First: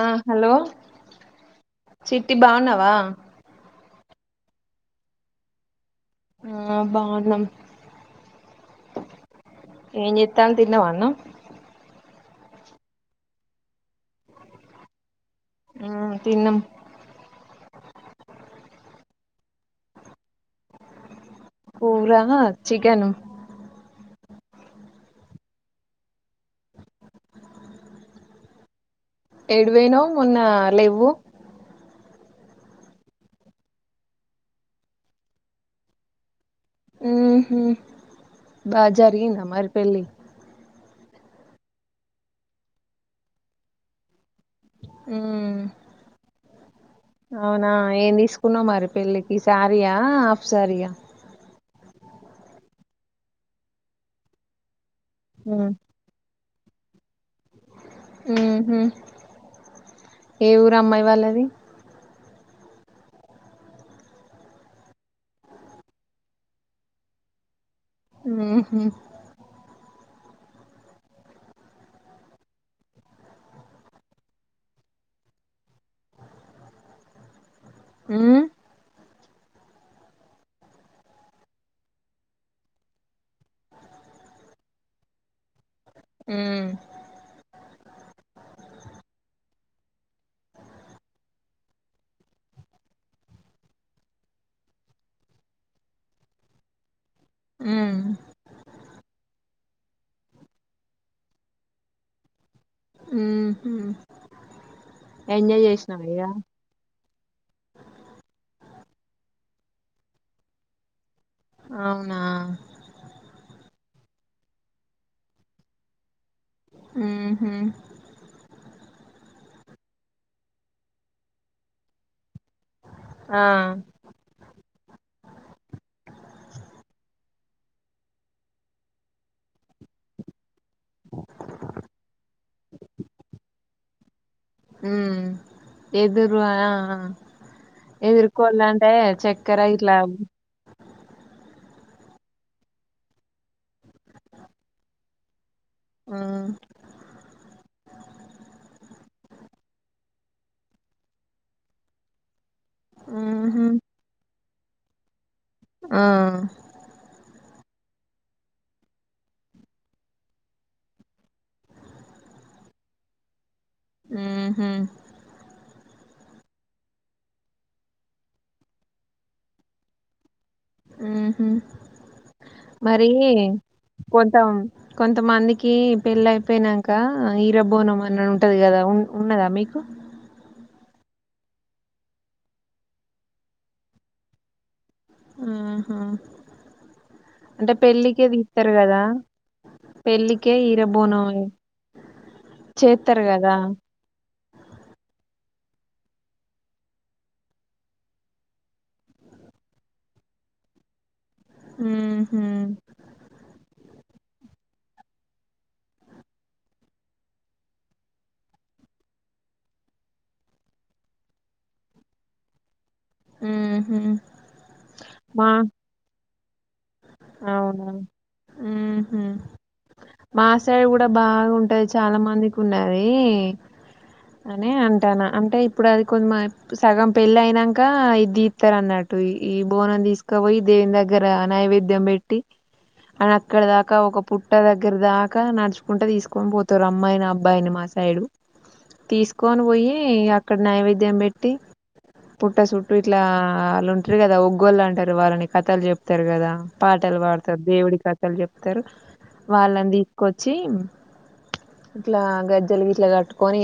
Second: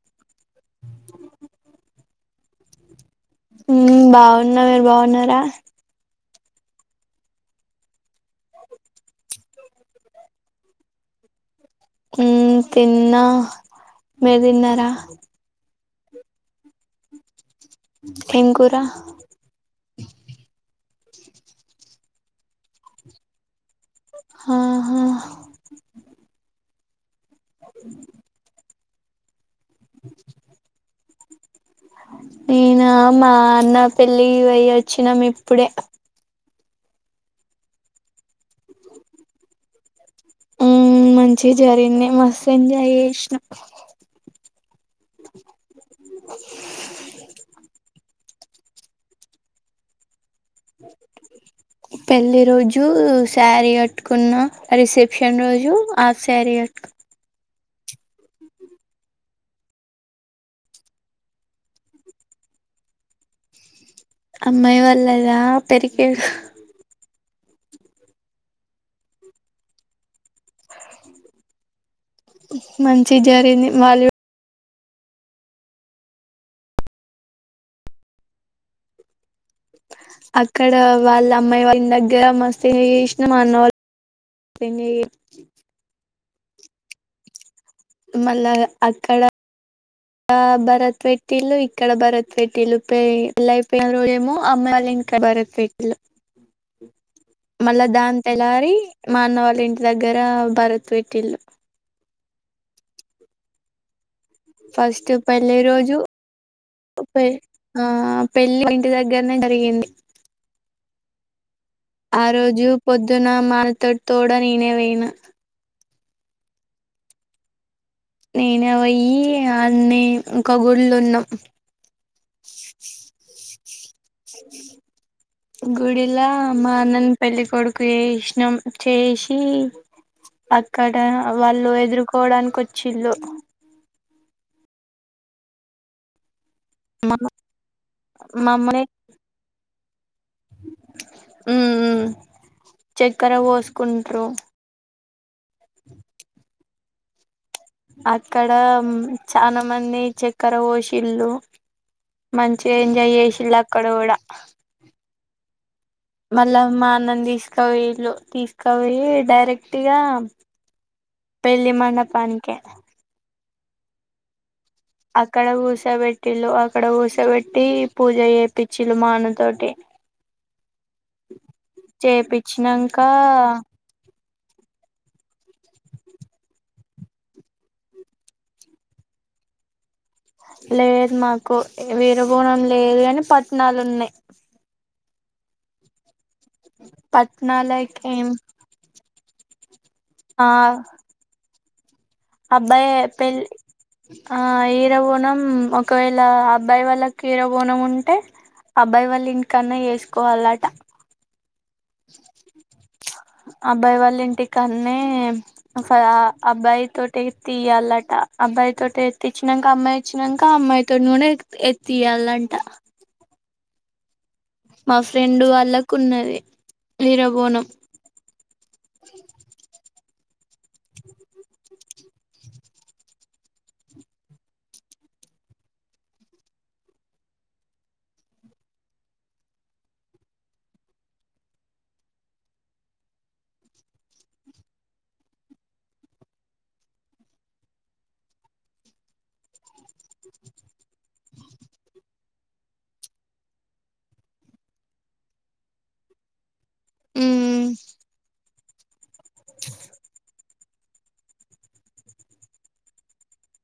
ఆ హలో చిట్టి బాగున్నావా హు బాగున్న మీరు బాగున్నారా ఆ బాగున్నాం ఏం చెత్తను తిన్నావా అన్నం ఉ తిన్నా మీరు తిన్నార హా తిన్నం ఏం కూర కూర చికెన్ ను ఆహా ఎటు పోయినవ్ మొన్న లేవు నేనా మా అన్న పెళ్ళి కి పోయి వచ్చినాము ఇప్పుడే ఉహు బాగా జరిగిందా మరి పెళ్లి ఆ మంచి జరిగింది మస్తు ఎంజాయ్ చేసినం ఊ అవునా ఏం తీసుకున్నా మరి పెళ్ళికి సారియా అప్ ఆఫ్ సారీ నా పెళ్లి రోజు సారీ కట్టుకున్న రిసెప్ ప్షన్ రోజు మ్మ్ ఆఫ్ సారీ క ఉహు ఏ ఊరు అమ్మాయి వాళ్ళది అమ్మయి వాళ్లది పెరికేేడు ఉహు మంచి జరిగింది వాళ్ళు ఊ అక్కడ వాళ్ళ అమ్మాయి వాళ్ళ దగ్గర మస్తు ఎంజాయ్ చేసినాం అన్న వాళ్ళుం [inaudible] ఎంజాయ్ చే హు మళ్ళా అక్కడ భరత్ పెట్టిల్లు ఇక్కడ భరత్ పెట్టిల్లు పె పెళ్లి అయిపోయిన రోజేమో అమ్మాయి వాళ్ళ ఇంకా భరత్ పెట్టిల్లు మళ్ళా మ్మ్ దాని తెల్లారి మా అన్నవాళ్ళ ఇ దగ్గర భరత్ పెట్టిలు ఉహు ఫస్ట్ పెళ్ళి రోజు ఇగ పె అహ పెళ్ళి ఇంటి దగ్గరనే జరిగింది అవునా ఆ రోజు పొద్దున మాతోటి తోడ ననే వేణ ఉహు నేనే అయిి అన్నీ ఇంకా గుళ్ళ ఉన్నాం ఆ గుడిలా మా అన్నన్న పెళ్లి కొొడుకు చేసినం చేసి అక్కడ వాళ్ళు ఎదుర్కోవడానికి వచ్చిళ్ళు ఉ ఎదు మా మమ్మనే ఎదుర్కలాంటే చక్కరయి ఇట్ల ఉ చక్కెర పోసుకుంటారు ఆ అక్కడ చాలా మంది చక్కెర ఓషిల్లు మంచిగా ఎంజాయ్ చేసిళ్ళు ఉహు అక్కడ కూడా ఆ మళ్లమ్మా ఆనంది వీళు తీసుకవి డైరెక్ట్గా పెళ్లిి మండపానికిే హ్మ్మ్ అక్కడ ఊసబెట్టిళు అక్కడ ఊసబెట్టి పూజ చేపిచ్చిళు మాన్న తోటి హ్మ్మ్ చేపిచ్చినంక మరి కొంతం కొంత కొంతమందికి పెళ్ళి అయిపోయినాక హీరబోనం అని ఉంటుంది కదా ఉ ఉన్నదా మీకు లేదు మాకు విరబోనం లేదు అని పట్నాలు ఉన్నాయి ఉహు అంటే పట్నాలకి పెళ్ళికిదిి ఇస్తారు కదా వివి పెళ్ళికే ఎరబోనం అబ్బా పెళ్ళి ఆ ఇరబోనం ఒకవేళ అబ్బాయి వాళ్ళ కీర బోనం ఉంటే అబ్బాయి వాళ్ళ ఇంటికన్నె వేసుకోవాలట హ్మ్మ్ హ్మ్మ్ ఇంటికన్న అబ్బాయి తోటి ఎ తీయాలట అబ్బాయి తోటి ఎత్చ్చినాక అమ్మాయి ఇచ్చినాక అమ్మాయి తోటి కూడా ఎతియాలంట ఉమ్ మా ఫ్రెండ్ వాళ్ళకు ఉన్నది వీరబోనం అవునా ఉహు మా సైడ్ కూడా బాగుంటది చాలా మందికి ఉన్నది అని అంటాను అంటే ఇప్పుడు అది కొ సగం పెళ్ళి అయినాక ఇ దీతారు అన్నట్టు ఈ బోనం తీసుకుపోయి దేవుని దగ్గర నైవేద్య ం పెట్టి అని అక్కడ దాకా ఒక పుట్ట దగ్గర దాకా నడుచుకుంటే తీసుకొని పోతారు అమ్మాయిని అబ్బాయిని మా సైడు తీసుకొని పోయి అక్కడ నైవేద్యం పెట్టి పుట్ట చుట్టూ ఇట్లా వాళ్ళు ఉంటారు కదా ఒగ్గోళ్ళ అంటారు వాళ్ళని కథలు చెప్తారు కదా పాటలు వాడుతారు దేవుడి కథల చెప్తారు వాళ్ళని తీసుకొచ్చి ఇట్లా గజ్జలు గట్లా కట్టుకొని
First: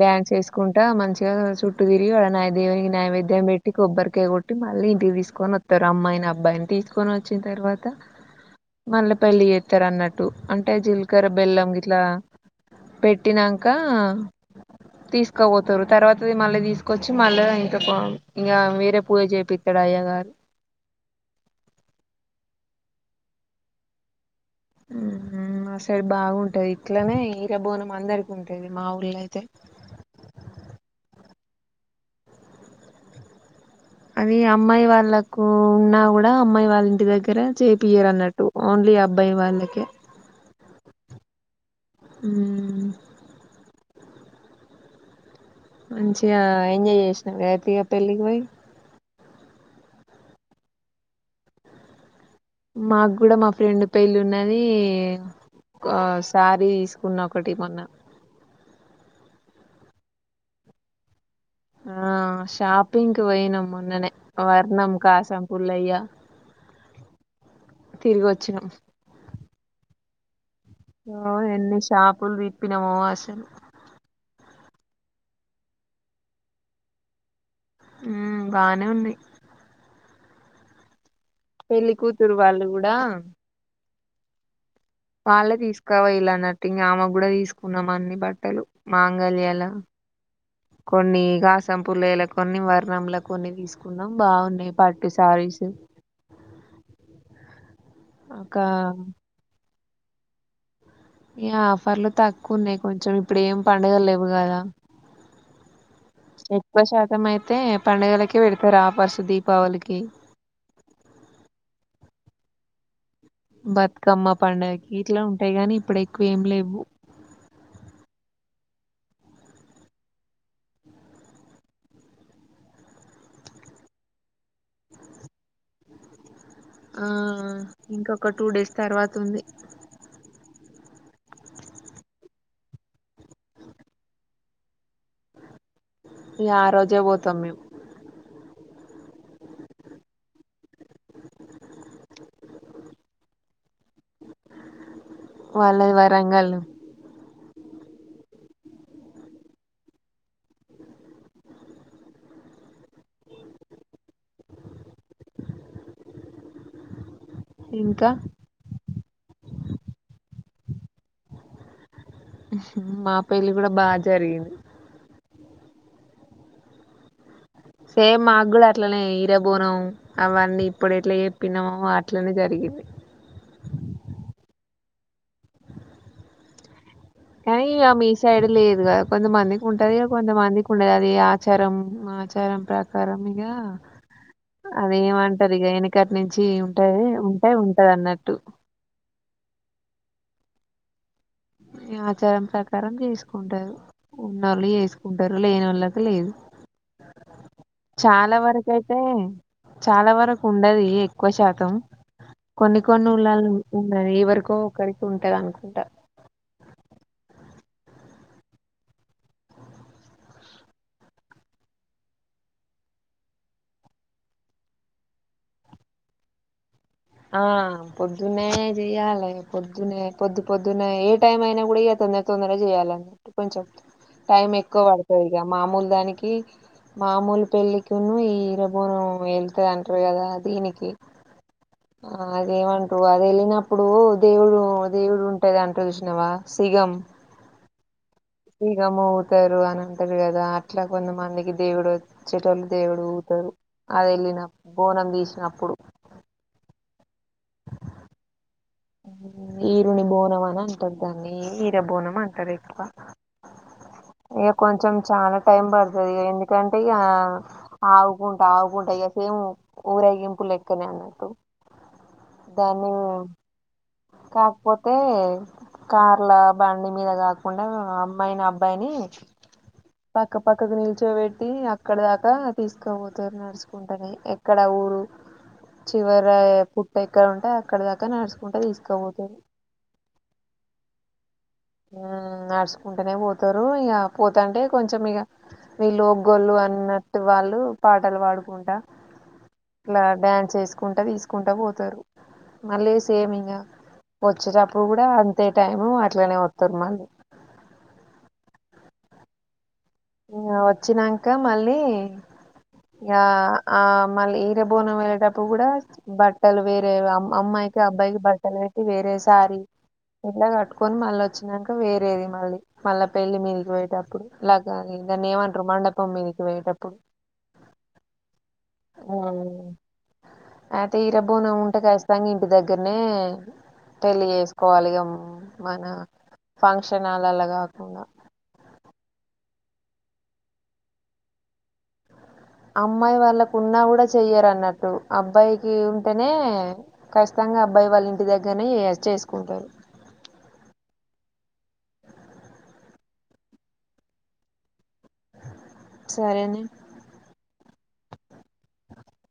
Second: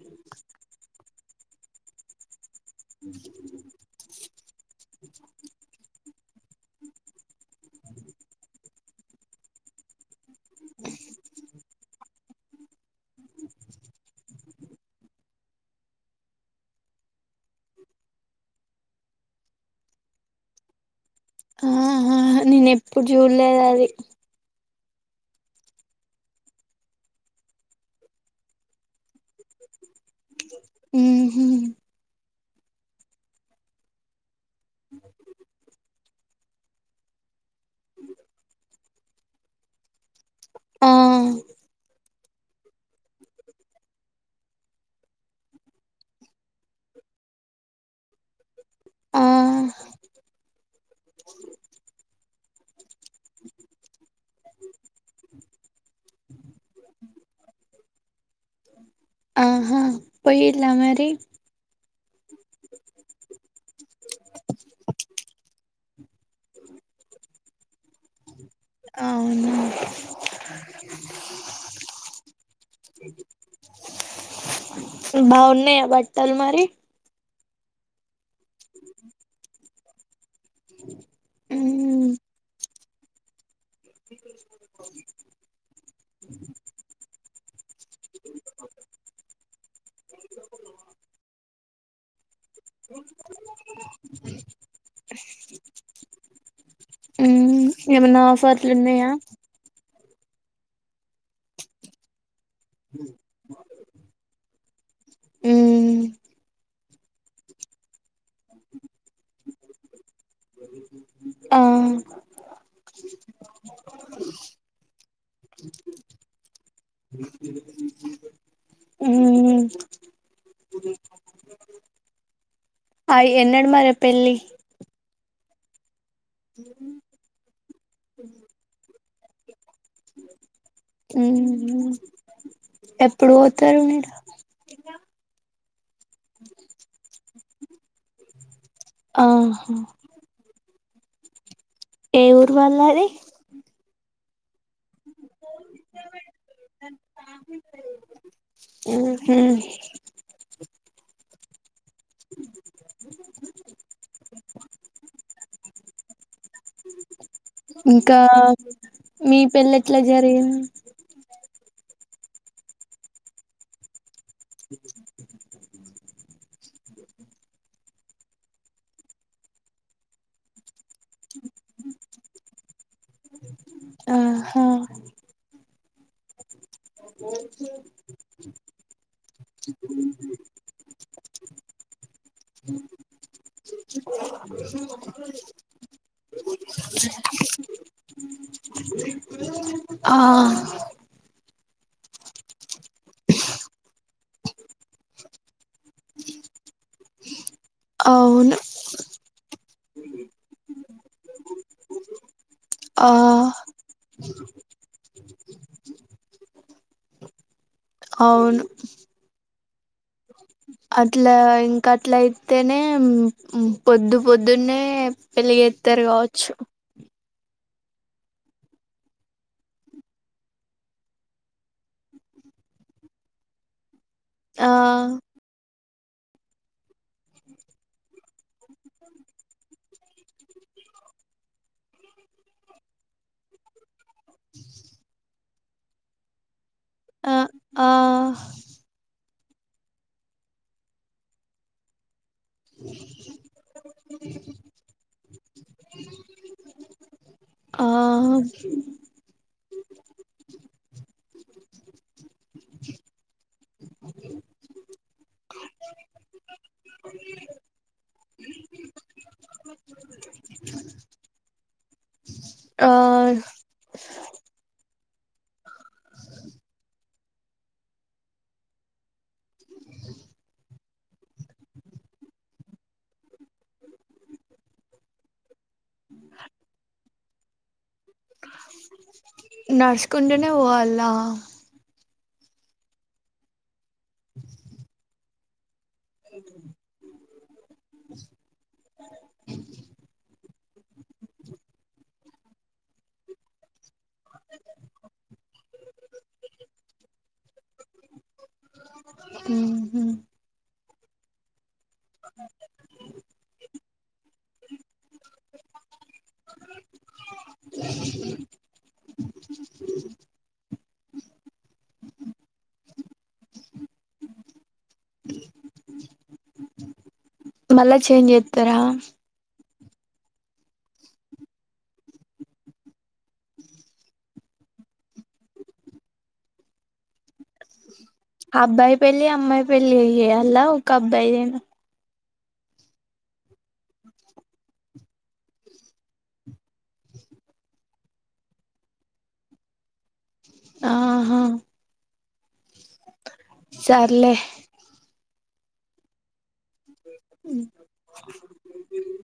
డ్యాన్స్ వేసుకుంటా మంచిగా చుట్టూ తిరిగి వాళ దేవునికి నైవేద్యం పెట్టి కొబ్బరికాయ కొట్టి అంటే మళ్ళీ ఇంటికి తీసుకొని వస్తారు అమ్మాయి అబ్బాయిని తీసుకొని వచ్చిన తర్వాత మళ్ళీ పెళ్ళి చేస్తారు అన్నట్టు అంటే జీలకర్ర బెల్లం ఇట్లా పెట్టినాక తీసుకోపోతారు తర్వాతది మళ్ళీ తీసుకొచ్చి మళ్ళీ ఇంకా ఇంకా వేరే పూజ చేపిస్తాడు అయ్యా గారు ఆ నేను ఎప్పుడు చూడ్ లేదు అది ఆ సైడ్ బాగుంటది ఇట్లనే హీరోబోనం అందరికి ఉంటది మా ఊర్లో అయితే ఆహ అది అమ్మాయి వాళ్ళలకు ఉన్నా కూడా అమ్మాయి వాళ్ళ ఇంటి దగ్గర చేపియరు అన్నట్టు ఓన్లీ అబ్బాయి వాళ్ళకే ఆ అ మంచిగా ఎంజాయ్ చేసిన అయితేగా పెళ్ళికి పోయి ఆ మాకు కూడా మా ఫ్రెండ్ పెళ్ళి ఉన్నది ఒక శ్యారీ తీసుకున్న ఒకటి మొన్న ఆహా పోయిండ్లా మరి ఆ షాపింగ్ కు పోయిన మొన్ననే వర్ణం కాసం పుల్లయ్యా తిర్ గోచ్ అవును ఓ ఎన్ని షాపులు తిప్పినా మో అసలు బాగున్నాయా బట్టాలు మరి ఉ బాగనే ఉన్నాయి ఇనో అడిబుల్ పెళ్లి కూతురు వాళ్ ది కూడా విశ వాళ్ళే తీసుకోవ ఇలాన్నట్టు ఇంకా అమ కూడా తీసుకో న అన్ని బట్టలు మాంగళ్యాల కొన్ని గా సంపూల ఎలకు కొన్ని వర్ణంలా కొన్ని తీసుకున్నాం బాగున్నాయి పట్టు శారీస్ మ్మ్ ఏమన్నా ఒక ఆఫర్లు ఉన్నాయా ఎ ఆఫర్లు తక్ కొన్నాయి కొంచెం ఇప్పుడు ఏం పండగల్ లేవు కదా మ్మ్ ఎక్కుశాతం అయితే పండుగలకే పెడతారు ఆఫర్సు దీపావళికి ఆ బతుకమ్మ పండగకి ఇట్లా ఉంటాయి గానీ ఇప్పుడ ఎక్కువ ఏం లేవు ఇనోఅడిబుల్ అ అయి ఎన్నాడు మరే పెళ్ళి ఆ ఇంకొక టూ డేస్ తర్వాత స్తుంది ఎప్పుడు పోతారు మీరు ఇంక ఆ రోజే పోతాం మేము ఆ ఎవరు వాళ్ళది వాళ్ళది వరంగల్ హ్మ్ హు బైబిలు ఇంకా మీ పెళ్లి ఎట్లా జరిగింది గ్రహించిన మా పెళ్లి కూడా బా జ్ జరిగింది సేమ్ మా కూడా అట్లనే ఇరబోనము అవన్నీ ఇప్పుడు ఎట్లా చెప్పినామో అట్లనే జరిగింది ఆ హా కానీ ఇగ మీ సైడ్ లేదు కదా కొంతమందికి ఉంటది కొంతమందికి ఉండది అది చరం మా ప్రచారం ప్రకారం ఇగ అది ఏమంటారు ఇగ వెనుగటి నుంచి ఉంటాది ఉంటాయి ఉంటది అన్నట్టు ఆ ఆచారం ప్రకారం చేసుకుంటారు ఉన్న వాళ్ళు చేసుకుంటారు లేని వాళ్ళకు లేదు చాలా అవును వరకు అయితే చాలా వరకు ఉండది ఎక్కువ శాతం కొన్ని ఆ కొన్ని ఊళలో ఉన్నది ఎవరు ఒక్కో ఒకరికి ఉంటది అనుకుంటా అవును అట్ల ఇంకా అట్ల అయితేనే పొద్దు పొద్దునే పెళ్లిచేతరు కావచ్చు ఆ పొద్దునే చెయాలి పొద్దునే పొద్దు పొద్దున్న ఏ టైం అయినా కూడా ఏ తొందర తొందర చేయ్యాల కొంచెం టైం ఆ ఎక్కువ పడుతుంది ఇక మామూలు దానికి కి మామూలు పెళ్ళికిను ఇరబోనం వెళ్త అంటారు కదా దీనికి ఆ అదేమంటు అది వెళ్ళినప్పుడు దేవుడు దేవుడు ఉంటాది అంటారు చూసినవా సిగం ఆ ఆ ఇగాము వస్తారు అని అంటారు కదా అట్లా కొంతమందికి దేవుడు చెటలు దేవుడు ఊగుతరు అది ఎల్లి బోనం దీసిన ఇప్పుడు ఆ అవును ఈరుని బోనం అని అంటది దాన్ని ఈీర బోనం అంటది ఎక్కువ ఇక కొంచెం చాలా టైం పడుతుంది ఇక ఎందుకంటే ఇక ఆవుకుంటా ఆవుకుంటా ఇక సేమ్ ఊరేగింపు లెక్కనే అన్నట్టు ఆ దాన్ని కాకపోతే కార్ల బండి మీద కాకుండా అమ్మాయిని అబ్బాయిని. పక్క పక్కకి నీ. కూర్చో పెట్టి అక్కడ దాకా తీసుకోపోతారు నడుచుకుంటానే ఎక్కడ ఊరు. చివర పు. ఇక్కడ ఉంటే అక్కడ. నడుచుకుంటా తీసుకపోతారు నడుచుకుంటేనే పోవాల. హా నడుచుకుంటేనే పోతారు. ఇగ పోతుంటే కొంచం ఇగ. వాళ్ళు పాటలు ఓ గోళ్ళు అన్నట్టు వాళ్ళు పాటలు పాడుకుంటా ఇలా డ్యాన్స్ చేసుకు. తీసుకుంటా తీసుకుంటా పోతారు. మళ్ళీ సేమ్ ఇంకా వచ్చేటప్పుడు కూడా అంతే టైం అట్లానే ఉ. తర్మాలు. ఉహ్ ఉహ్ వచ్చినాక మళ్ళీ. ఆహా. ఆ మళ్ళీ ఈరబోనం వెళ్ళేటప్పుడు కూడా బట్టలు వేరే. అమ్మాయికి అబ్బాయికి బట్టలు పెట్టి వేరే. సారీ ఇట్లా కట్టుకొని మళ్ళీ వచ్చినాక వేరేది మళ్ళీ మళ్ళా పెళ్లి మీదికి పోయేటప్పుడు లా. కానీ దాన్ని ఏమంటారు మండపం మీదికి వెయేటప్పుడు. మళ్ళా ఛేంజ్ చేతారా. ఉమ్. అయితే ఈరబోన ఉంటే ఖచ్చితంగా ఇంటి దగ్గరనే పెళ్ళి చేేసుకోవాలి ఇగ మన ఫంక్షన్లలా కాకుండా. అబ్బాయి పెళ్లి అమ్మాయి పెళ్లి అయ చేయాలా ఒక అబ్బాయి లేనా. అమ్మాయి వాళ్ళకున్నా కూడా చెయ్యరు అన్నట్టు అబ్బాయికి ఉంటేనే ఖచ్చితంగా అబ్బాయి వాళ్ళ ఇంటి దగ్గరనే చేసుకుంటారు. ఆహా. సార్లే. సరేనే. ఉహ్.